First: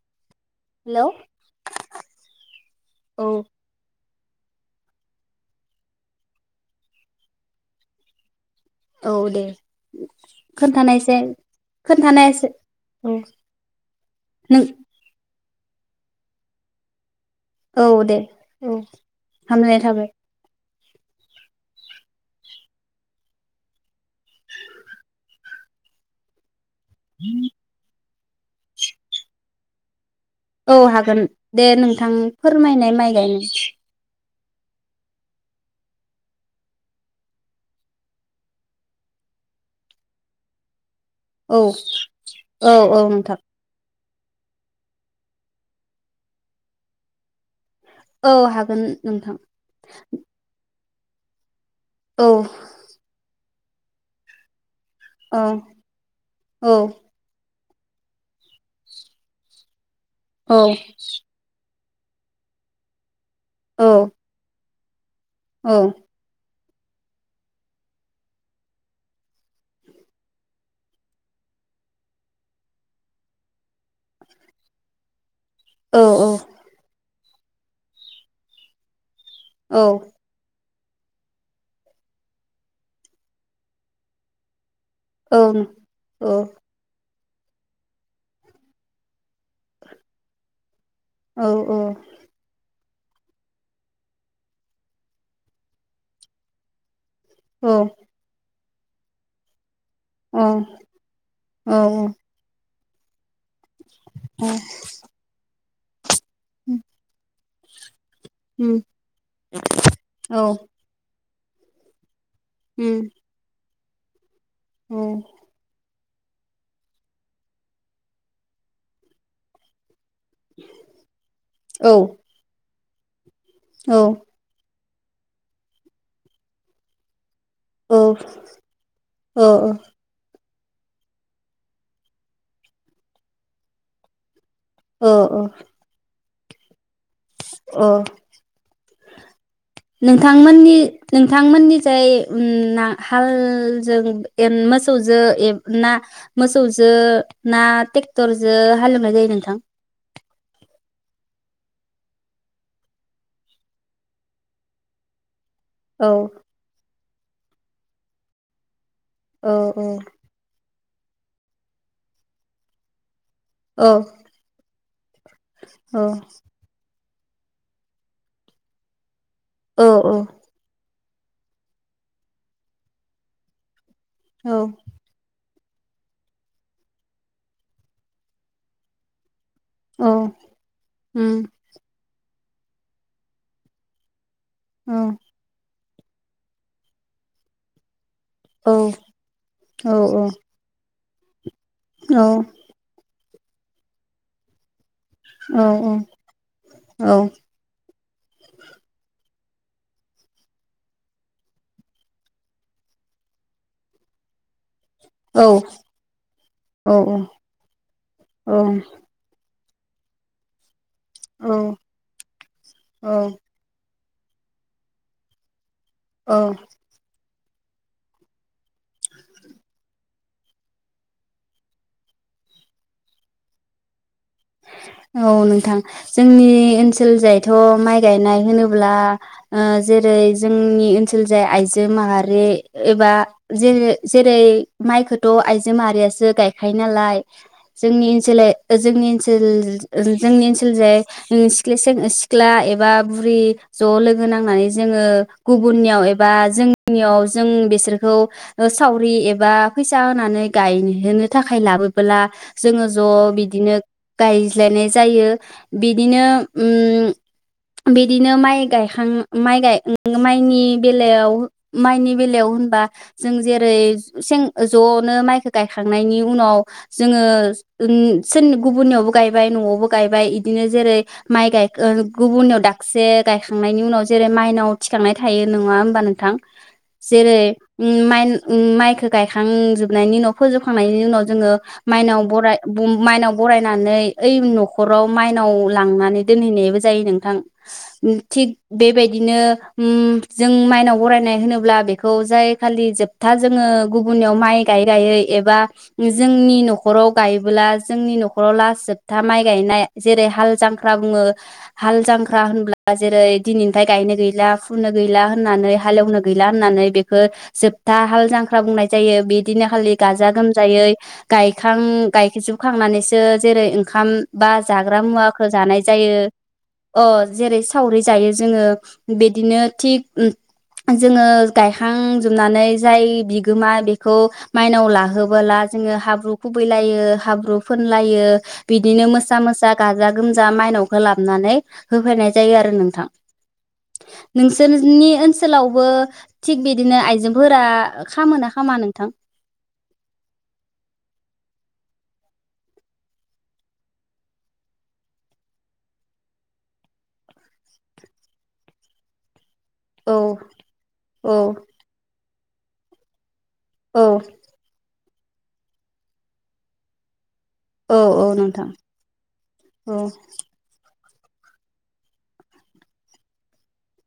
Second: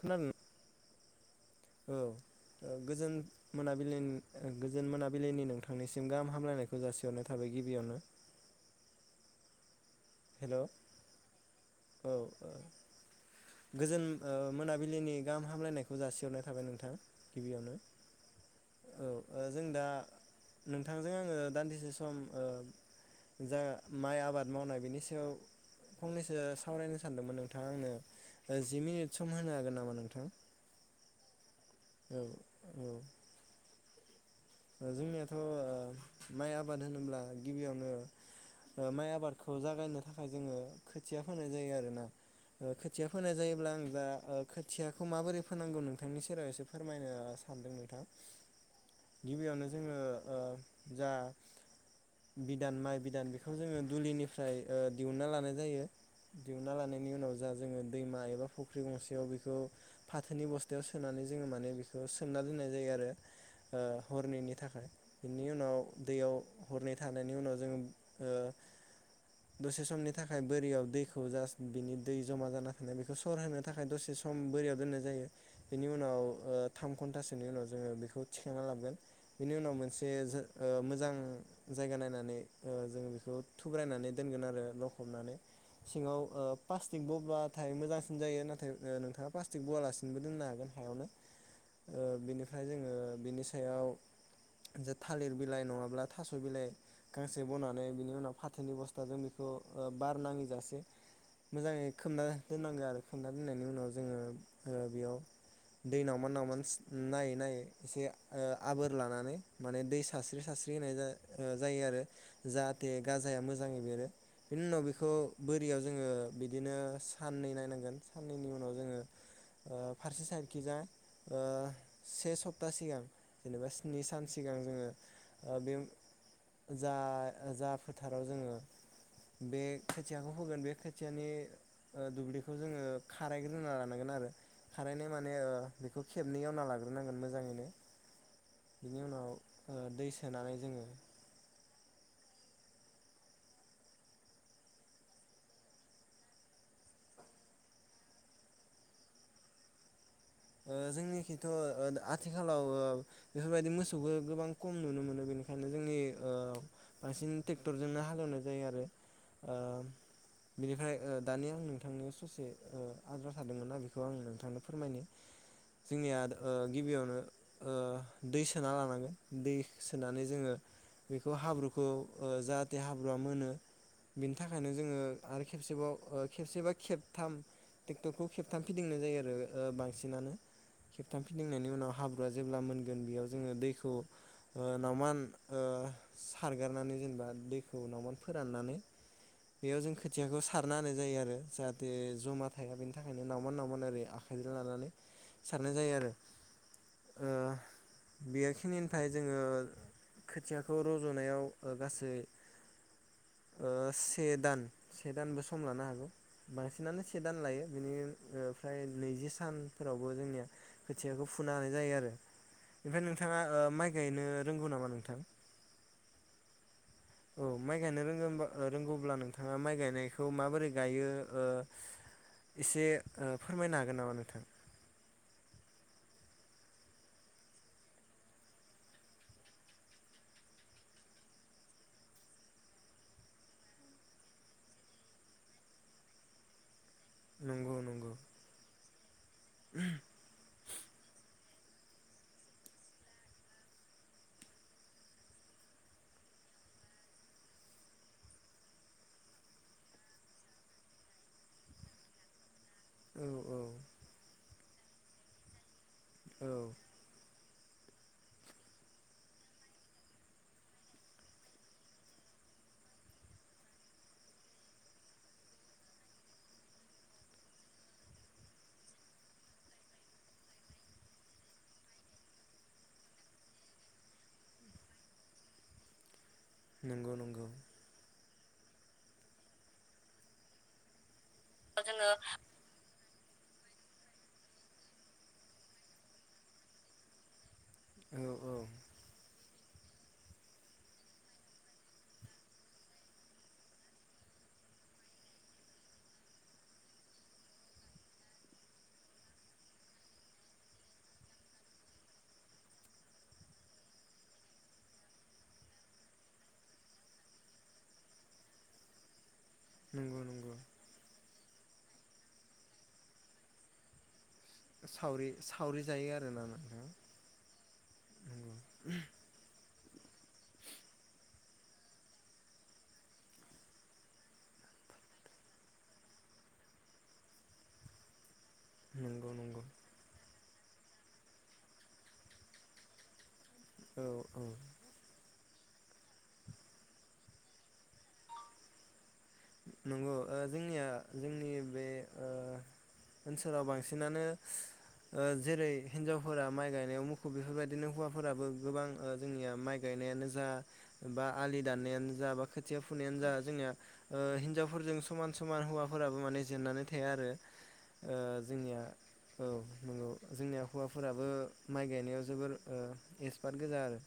खोनादों। हेल'। औ गोजोन मोनाबिलिनि गोजोन मोनाबिलिनि नोंथांनिसिम गाहाम हामलायनायखौ जासिहरनाय थाबाय गिबियावनो। औ दे। हेल' औ खोन्थानायसाय। ओ खोन्थानाय एसो औ गोजोन ओ नों मोनाबिलिनि गाहाम हामलायनायखौ जासिहरनाय थाबाय नोंथाङा। [inaudible] औ दे औ ओ जों हामलायनाय दा थाबाय। नोंथांजों आङो दान्दिसे सम जा माइ आबाद मावनाय बेनि सायाव फंनैसो। [inaudible] सावरायनो सानदोंमोन नोंथाङा आंनो [inaudible] जि मिनिट सम होनो हागोन नामा नोंथां। [inaudible] औ हागोन। दे नोंथां औ फोरमायनाय माइ गाय जोंनियाथ' माइ आबाद होनोब्ला गिबियावनो माइ आबादखौ जागायनो थाखाय जोङो। [inaudible] खोथिया फोनाय औ जायो आरोना औ औ खोथिया फोनाय नोंथां जायोब्ला आं दा [inaudible] खोथियाखौ माबोरै फोनांगौ नोंथांनि सेराव एसे फोरमायनो सानदों नोंथां। [inaudible] औ हागोन। नोंथां गिबियावनो जोङो ओ [inaudible] जा औ [inaudible] बिदान माइ बिदान बि [inaudible] बेखौ जोङो दुलिनिफ्राय ओ दिहुनना औ लानाय जायो दिहुनना औ लानायनि उनाव जा [inaudible] जोङो दैमा एबा फुख्रि गंसेयाव बेखौ फाथोनि औ बस्थायाव सोनानै जोङो माने बे खौ सोमना दोननाय जायो आरो। [inaudible] ओ औ हरनैनि थाखाय [inaudible] बेनि औ उनाव दैयाव [inaudible] हरनै थानायनि उनाव जोङो ओ दसे समनि थाखाय बोरियाव दैखौ जास्ट बिनि दै जमा जाना थानाय बेखौ सर होनो थाखाय दसे सम बोरियाव दोननाय जायो। [inaudible] बेनि औ उनाव ओ थाम घन्टासो [inaudible] बिनि उनाव जोङो बेखौ [inaudible] थिखांना लाबगोन [inaudible] बेनि उनाव औ मोनसे जो [inaudible] ओ मोजां जायगा नायनानै ओ जों बेखौ थुग्रायनानै दोनगोन आरो ल खबनानै सिंआव औ ओ प्लाष बब [inaudible] अब्लाथाय मोजांसिन जायो नाथाय ओ नोंथाङा प्लास्टिक बयालासिनोबो दोननो हागोन। औ [inaudible] ओ बेनिफ्राय [inaudible] जोङो [inaudible] बिनि सायाव जे थालिर बिलाइ नङाब्ला थास' बिलाइ गांसे बनानै बिनि उनाव फाथो थोनि बस्थाजों बेखौ बार नाङैजासे औ मोजाङै खोबना दोननांगो आरो। खोबना दोननाय। बेनि उनाव जोङो ओ बेयाव दै नाव [unintelligible] नायै नायै एसे ओ उम आबोर लानानै माने दै औ सारस्रि सारस्रि होनाय जा ओ जायो आरो। जाहाथे उम गाजाया मोजां जाङै बेरो। बेनि उनाव बेखौ औ बोरियाव जोङो बिदिनो साननै नायनांगोन साननैनि उनाव जोङो ओ फारसे साइडखिजा ओ औ से सप था सिगां जेनेबा औ स्नि सान औ सिगां जोङो ओ बेम जा जा फोथाराव जोङो औ बे खोथियाखौ होगोन बे खोथियानि ओ दुब्लिखौ जोङो खारायग्रोना लानांगोन आरो। औ खारनाय माने औ ओ बेखौ खेबनै एवना लाग्रोनांगोन मोजां अ ओ दै सोनानै नोंथांमोननि जोङो नोंथांमोननि जाय उम ना हालजों एन मोसौजो एब ना मोसौजो ना ट्रेक्टरजों हालेवनाय जायो नोंथां? ओ जोंनिखिथ' ओ आथिखालाव ओ बेफोरबायदि मोसौखौ गोबां खम नुनो मोनो बेनिखा खायनो जोंनि औ ओ बांसिन‌ ट्रेक्टरजोंनो हालेवनाय जायो आरो। औ ओ बिनिफाय ओ दानिया आं नोंथांनि ससे ओ आद्रा थादोंमोनना औ बेखौ आं नोंथांनो फोरमायनि। औ जोंनिया ओ गिबियावनो ओ दै सोना लानांगोन। दै औ सोनानै जोङो बेखौ हाब्रुखौ ओ जाहाथे हाब्रुआ मोनो। बिनि औ थाखायनो जोङो आरो खेबसेबाव खेबसेबा खेबथाम ट्रेक्टरखौ खेबथाम फिदिंनाय जायो आरो ओ औ सिनानो खेबथाम उम फिदिंनायनि उनाव हाब्रुआ जेब्ला मोनगोन बेयाव जोङो दैखौ ओ औ नावमान ओ सारगारनानै जेनेबा दैखौ नम औ फोराननानै बेयाव औ जों खोथियाखौ सारना होनाय जायो आरो। जाहाथे औ जमा थाया बेनि थाखायनो। नावमोन नावमोन ओरै आखाइजों लानानै। औ सारनाय जायो आरो ओ बेखिनिनिफाय जों जोङो खोथियाखौ रज'नायाव ओ गासै ओ से दान से औ दानबो सम लानो हागौ। बांसिनानो से दान लायो बिनि ओ फ्राय नैजि सान फोरावबो जोंनिया खोथियाखौ फुनो औ हानाय जायो आरो ओमफ्राय औ नोंथाङा माइ गायनो रोंगौ नामा नोंथां? औ। औ माइ गायनो रोंगौब्ला नोंथाङा माइ गायनायखौ माबोरै गायो ओ एसे फोरमायनो हागोन नामा नोंथाङा? औ नोंथां। जोंनि ओनसोल जायथ माइ गायनाय होनोब्ला जेरै जोंनि ओनसोल जाय आइजो माहारि एबा जेरै माइखौथ‌ आइजो माहारियासो गायखायो। नालाय नंगौ जोंनि नंगौ ओनसोला जोंनि ओन जोंनि ओनसोल जाय [inaudible] सिख्ला एबा बुरि ज' लोगो नांनानै जोङो गुबुननियाव एबा जोंनियाव जों बिसोरखौ सावरि एबा फैसा होनानै गायहोनो थाखाय लाबोब्ला जोङो औ ज' औ बिदिनो रायज्लायनाय जायो। बिदिनो औ उम बिदिनो माइ गायखां माइ माइनि बेलायाव माइनि बेलायाव होनबा जों जेरै सें ज'नो माइखौ गायखांनायनि उनाव जोङो गुबुननियाव गायबाय न'आवबो गायबाय। बिदिनो जेरै माइ गाय गुबुननियाव दाबसे गायखांनायनि उनाव जेरै माइनाव थिखांनाय थायो नङा होमबा नोंथां। नंगौ जेरै नंगौ माइ उम माइखौ गायखांजोबनायनि उनाव फोजोबखांनायनि उनाव जोङो जोङो माइनाव बराय माइनाव बराय नानै ओइ नखराव माइनाव लांनानै दोनहैनायबो जायो नोंथां। औ थिक औ बेबायदिनो उम जों माइनाव बरायनाय होनोब्ला बेखौ जाय खालि जोबथा जोङो गुबुननियाव माइ गायै गायै एबा जोंनि न'खराव गायोबोला जोंनि न'खर न'खराव लास जोबथा माइ गायनाय जेरै हाल जांख्रा बुङो हाल जांख्रा होनब्ला जेरै दिनैनिफ्राय गायनो गैला फुनो गैला होननानै हालेवनो गैला होननानै बेखौ जोबथा हाल जांख्रा बुंनाय जायो। बे दिनखालि नंगौ गाजा नंगौ गोमजायै गायखां गायखां जोबखांनानै सो जेरै ओंखाम बा जाग्रा सावरि मुवााख जानाय सावरि जायो आरोना नोंथां अ जेरै सावरि जायो नंगौ जोङो बिदिनो थिग जोङो गायखांजोबनानै जाय बिगोमा बेखौ माइनाव लाहोबोला जोङो हाब्रु खुबैलायो हाब्रु फोनलायो बिदिनो नंगौ मोसा नंगौ मोसा गाजा गोमजा मायनावखौ लाबोनानै होफैनाय जायो आरो नोंथां औ औ नोंसोरनि ओनसो लावबो थिग बिदिनो आइजोफोरा खालामोना खालामा नोंथां नंगौ ओ जोंनिया जोंनि बे ओ ओनसोलाव बांसिनानो ओ जेरै हिनजावफोरा माइ गायनायाव मुखुब बेफोरबायदिनो हौवाफोराबो गोबां ओ जोंनिया माइ औ गायनायानो जा बा औ आलि दाननायानो जा बा खोथिया फुनायानो जा जोंनिया औ ओ हि नजावफोरजों समान समान हौवाफोराबो माने जेननानै थाया आरो औ ओ औ नोंथां जोंनिया औ नंगौ जोंनिया हौवा फोराबो माइ गायनायाव जोबोर ओ एक्सपार्ट गोजा आरो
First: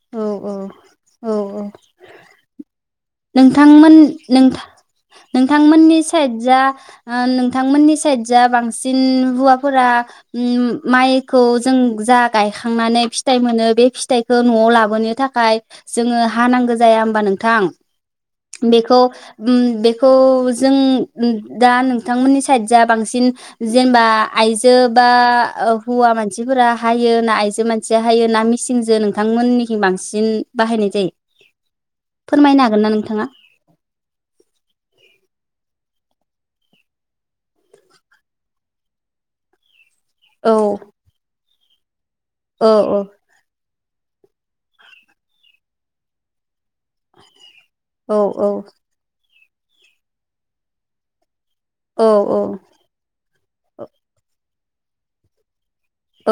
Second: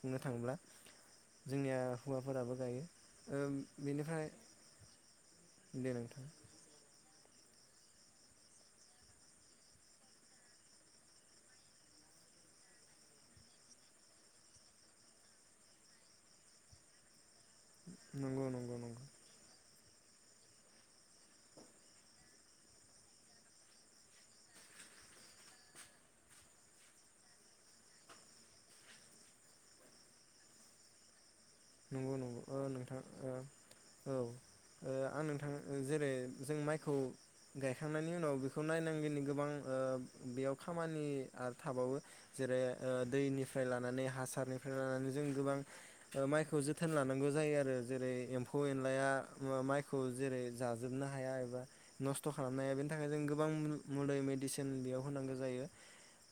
बुंनो औ थाङोब्ला औ औ औ जोंनिया हौवाफोराबो गायो ओम नोंथांमोन बेनिफ्राय नों दे नोंथांमोननि नोंथां साइद जा ओ नोंथांमोननि साइद जा बांसिन हुवाफोरा माइखौ जों जा गायखांनानै फिथाइ मोनो बे फिथाइखौ न'आव लाबोनो थाखाय जों हानांगौ जाया होनबा नों थां नंगौ नंगौ बेखौ नंगौ उम बे खौ जों दा नोंथांमोननि साइड जा बांसिन जेनेबा आइजो बा हौवा मानसिफोरा हायो ना आइजो मानसिया हायो ना मिसिनजों नोंथांमोननिसि बांसिन बाहायनाय जायो नंगौ नंगौ ओ फोरमायनो हागोन ना नोंथां नोंथाङा? ओ औ ओ आं नोंथां जेरै जों माइखौ गायखांनायनि उनाव बेखौ नायनांगौनि गोबां ओ औ बेयाव खामानि आरो थाबावो जेरै औ ओ दैनिफ्राय ला माने हासारनिखौ जों गोबां ओ माय थोजोब जोथोन लानांगौ जायो आरो जेरै औ एम्फौ औ एनलाया माइखौ जेरै जाजोबनो हाया एबा औ नस्थ' खालामनाया बेनि थाखाय जों गो बां औ मुलै मेडिसिन बेयाव होनांगौ जायो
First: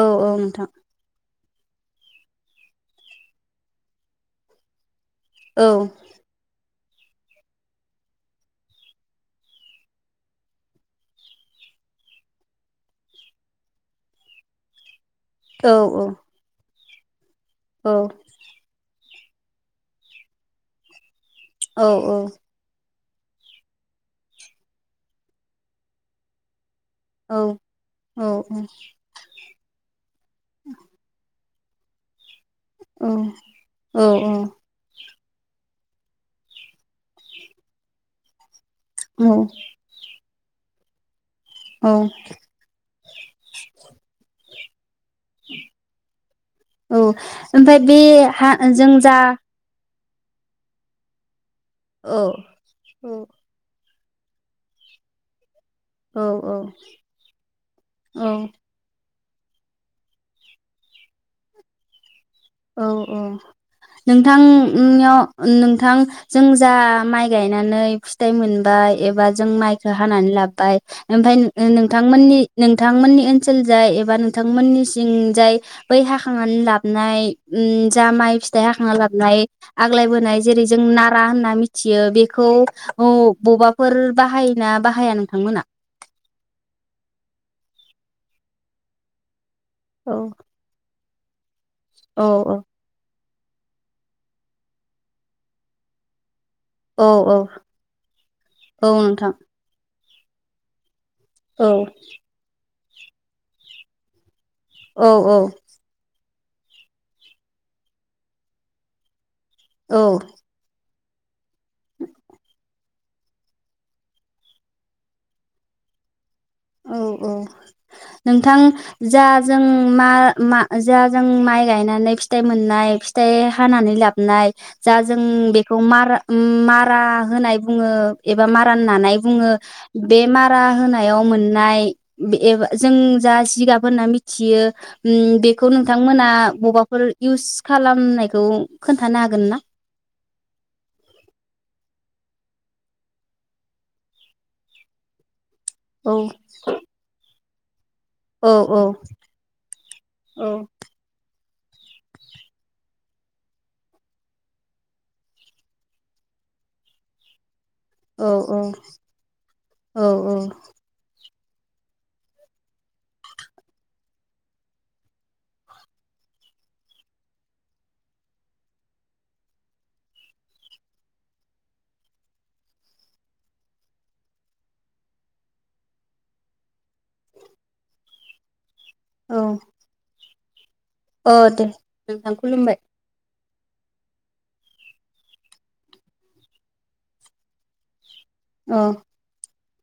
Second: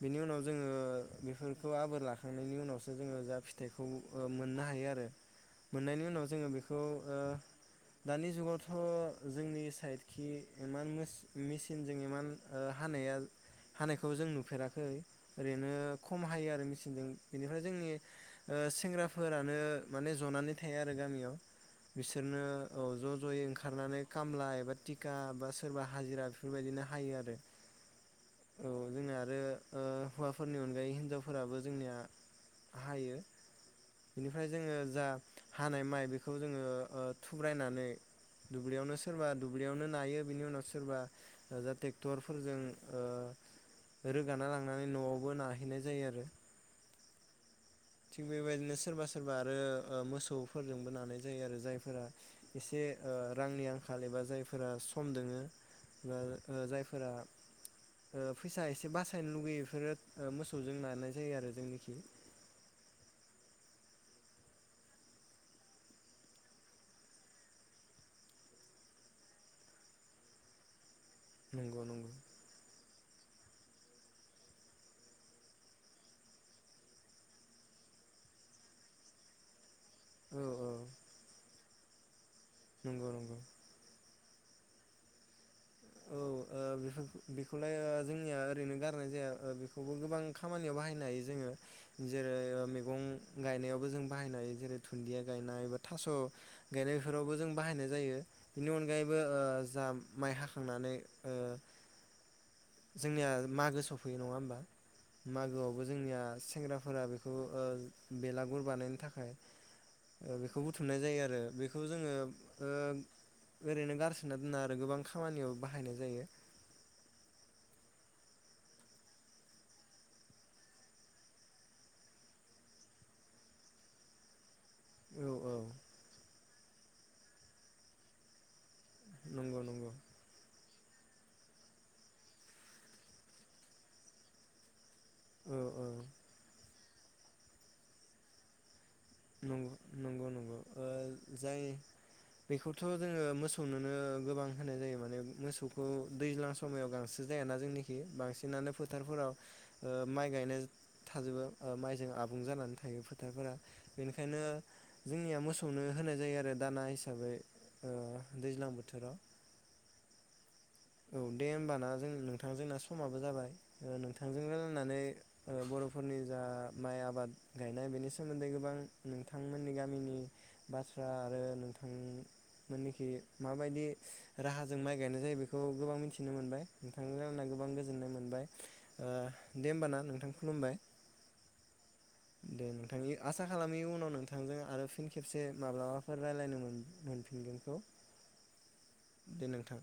औ बेनि उनाव नोंथां जोङो बेफोर खौ आबोर लाखांनायनि उनावसो जोङो जा ओ फिथाइखौ मोननो हायो आरो। औ मोननायनि उनाव जोङो बेख खौ ओ दानि जुगावथ' जोंनि साइडखि इमान मोस मिसिनजों इमान ओ हानाया हानायखौ जों नुफेराखै। ओरैनो औ खम हायो आरो मिसे जों बेनिफ्राय औ जोंनि ओ सेंग्रा फोरानो माने ज'नानै थाया आरो गामियाव। औ बिसोरनो औ ज' जयै ओंखारनानै कामला एबा टिका बा सोरबा हाजिरा बेफोरबायदिनो हायो आरो औ औ जोंना आरो ओ हुवाफोरनि अनगायै हिनजावफोराबो जोंनिया औ औ औ। हो जा हानाय माइ बेखौ जोङो ओ थुब्रायनानै दुब्लियावनो सोरबा दुब्लियावनो नायो। बिनि उनाव सोरबा ओ जा औ टेक्टरफोरजों ओ रोगाना लांनानै न'आवबो नाहैनाय जायो आरो। औ ओमफाय बे थिग हा बेबायदिनो जों सोरबा जा सोरबा आरो ओ मोसौफोरजोंबो नानाय जायो आरो। जायफोरा औ एसे औ रांनि ओ आं खाल एबा जायफोरा सम दोङो। ओ औ ओ जायफोरा ओ औ फैसा एसे बासा सायनो लुगैयो इफोरो ओ मोसौजों नानाय जायो आरो जोंनिखि। औ औ नोंथांनियाव नोंथां जों जा माइ गायनानै फिथाइ मोनबाय एबा जों माइखो हानानै लाब्बाय ओमफाय ओ नंगौ नंगौ नोंथांमोननि नों थांमोननि ओनसोल जाय एबा नोंथांमोननि सिंजाय बै हाखांनानै लाबनाय उम जा माइ फिथाइ हाखांना लाबनाय आग्लाय औ बोनाय जेरै औ जों नारा होनना मिथि थियो बे खौ नंगौ औ नंगौ बबाफोर बाहायोना बाहाया नोंथांमोना? औ ओ बेफोरखो बेखौलाय ओ जोंनिया ओरैनो गारनाय जाया ओ बे [unintelligible] औ गोबां खामानियाव बाहायनो हायो। जोङो औ जेरै ओ मेगं गायनायावबो जों बाहायनाय जेरै दुन्दिया गायनाय बा थास' औ गायनायफोरावबो औ जों बाहायनाय जायो बेनि औ अनगायैबो नोंथां ओ जाम माइ हाख खांनानै औ जोंनिया मागो सफैयो नङा होमबा। औ मागोआवबो जोंनिया सिख सेंग्राफोरा बेखौ ओ बेलागुर बानायनो थाखाय औ ओ बेखौ बुथ थुमनाय जायो आरो बेखौ जोङो ओ ओरैनो गारसोना दोना आरो गोबां खामानियाव बाहायनाय जायो। औ औ नोंथां जा जों मा मा जा जों माइ गायनानै फिथाइ मोननाय फिथाइ हानानै लाबनाय जा जों औ औ बेखौ मार उ मारा होनाय बुङो एबा मा रान नानाय बुङो नंगौ नंगौ बे मारा होना हायाव मोननाय एब जों जा जिगाब होनना मिथियो उम औ बेखौ नोंथांमोना बबा फोर इउस खालामनायखौ खोन्थानो हागोन ना? नंगो नंगौ नंगौ ओ जाय बेखौथ' जोङो मोसौनोनो गोबां होनाय जायो माने मोसौ खौ औ दैजां समायाव गांसो जायाना जोंनि [unintelligible] औ बांसिनानो औ फोथारफोराव ओ माइ औ गायनो थाजोबो ओ माइजों आबुं जानानै थायो थारफोरा बेनिखायनो जोंनिया मोसौनो होनाय जायो आरो दाना हिसाबै। ओ औ औ दैज्लां बोथोराव औ औ औ दे होमबाना जों नोंथां जोंना समाबो जाबाय नोंथांजों रायलायनानै ओ बर'फोरनि जा माइ आबाद गायनाय बेनि सोमोन्दै गोबां नोंथांमोननि गामिनि बाथ्रा आरो नोंथांमोननिखि माबायदि राहाजों माइ गायनाय जायो बेख खौ गोबां मिथिनो मोनबाय नोंथांजों आंना गोबां गोजोननाय मोनबाय। ओ दे होमबा ना नोंथां। खुलुमबाय अ दे नोंथां दे खुलुमबाय नोंथांनि आसा खालामि उनाव नोंथांजों आरो फिन खेबसे माब्लाबाफोर रायलायनो मोन मोनफिनगोनखौ। औ दे नोंथां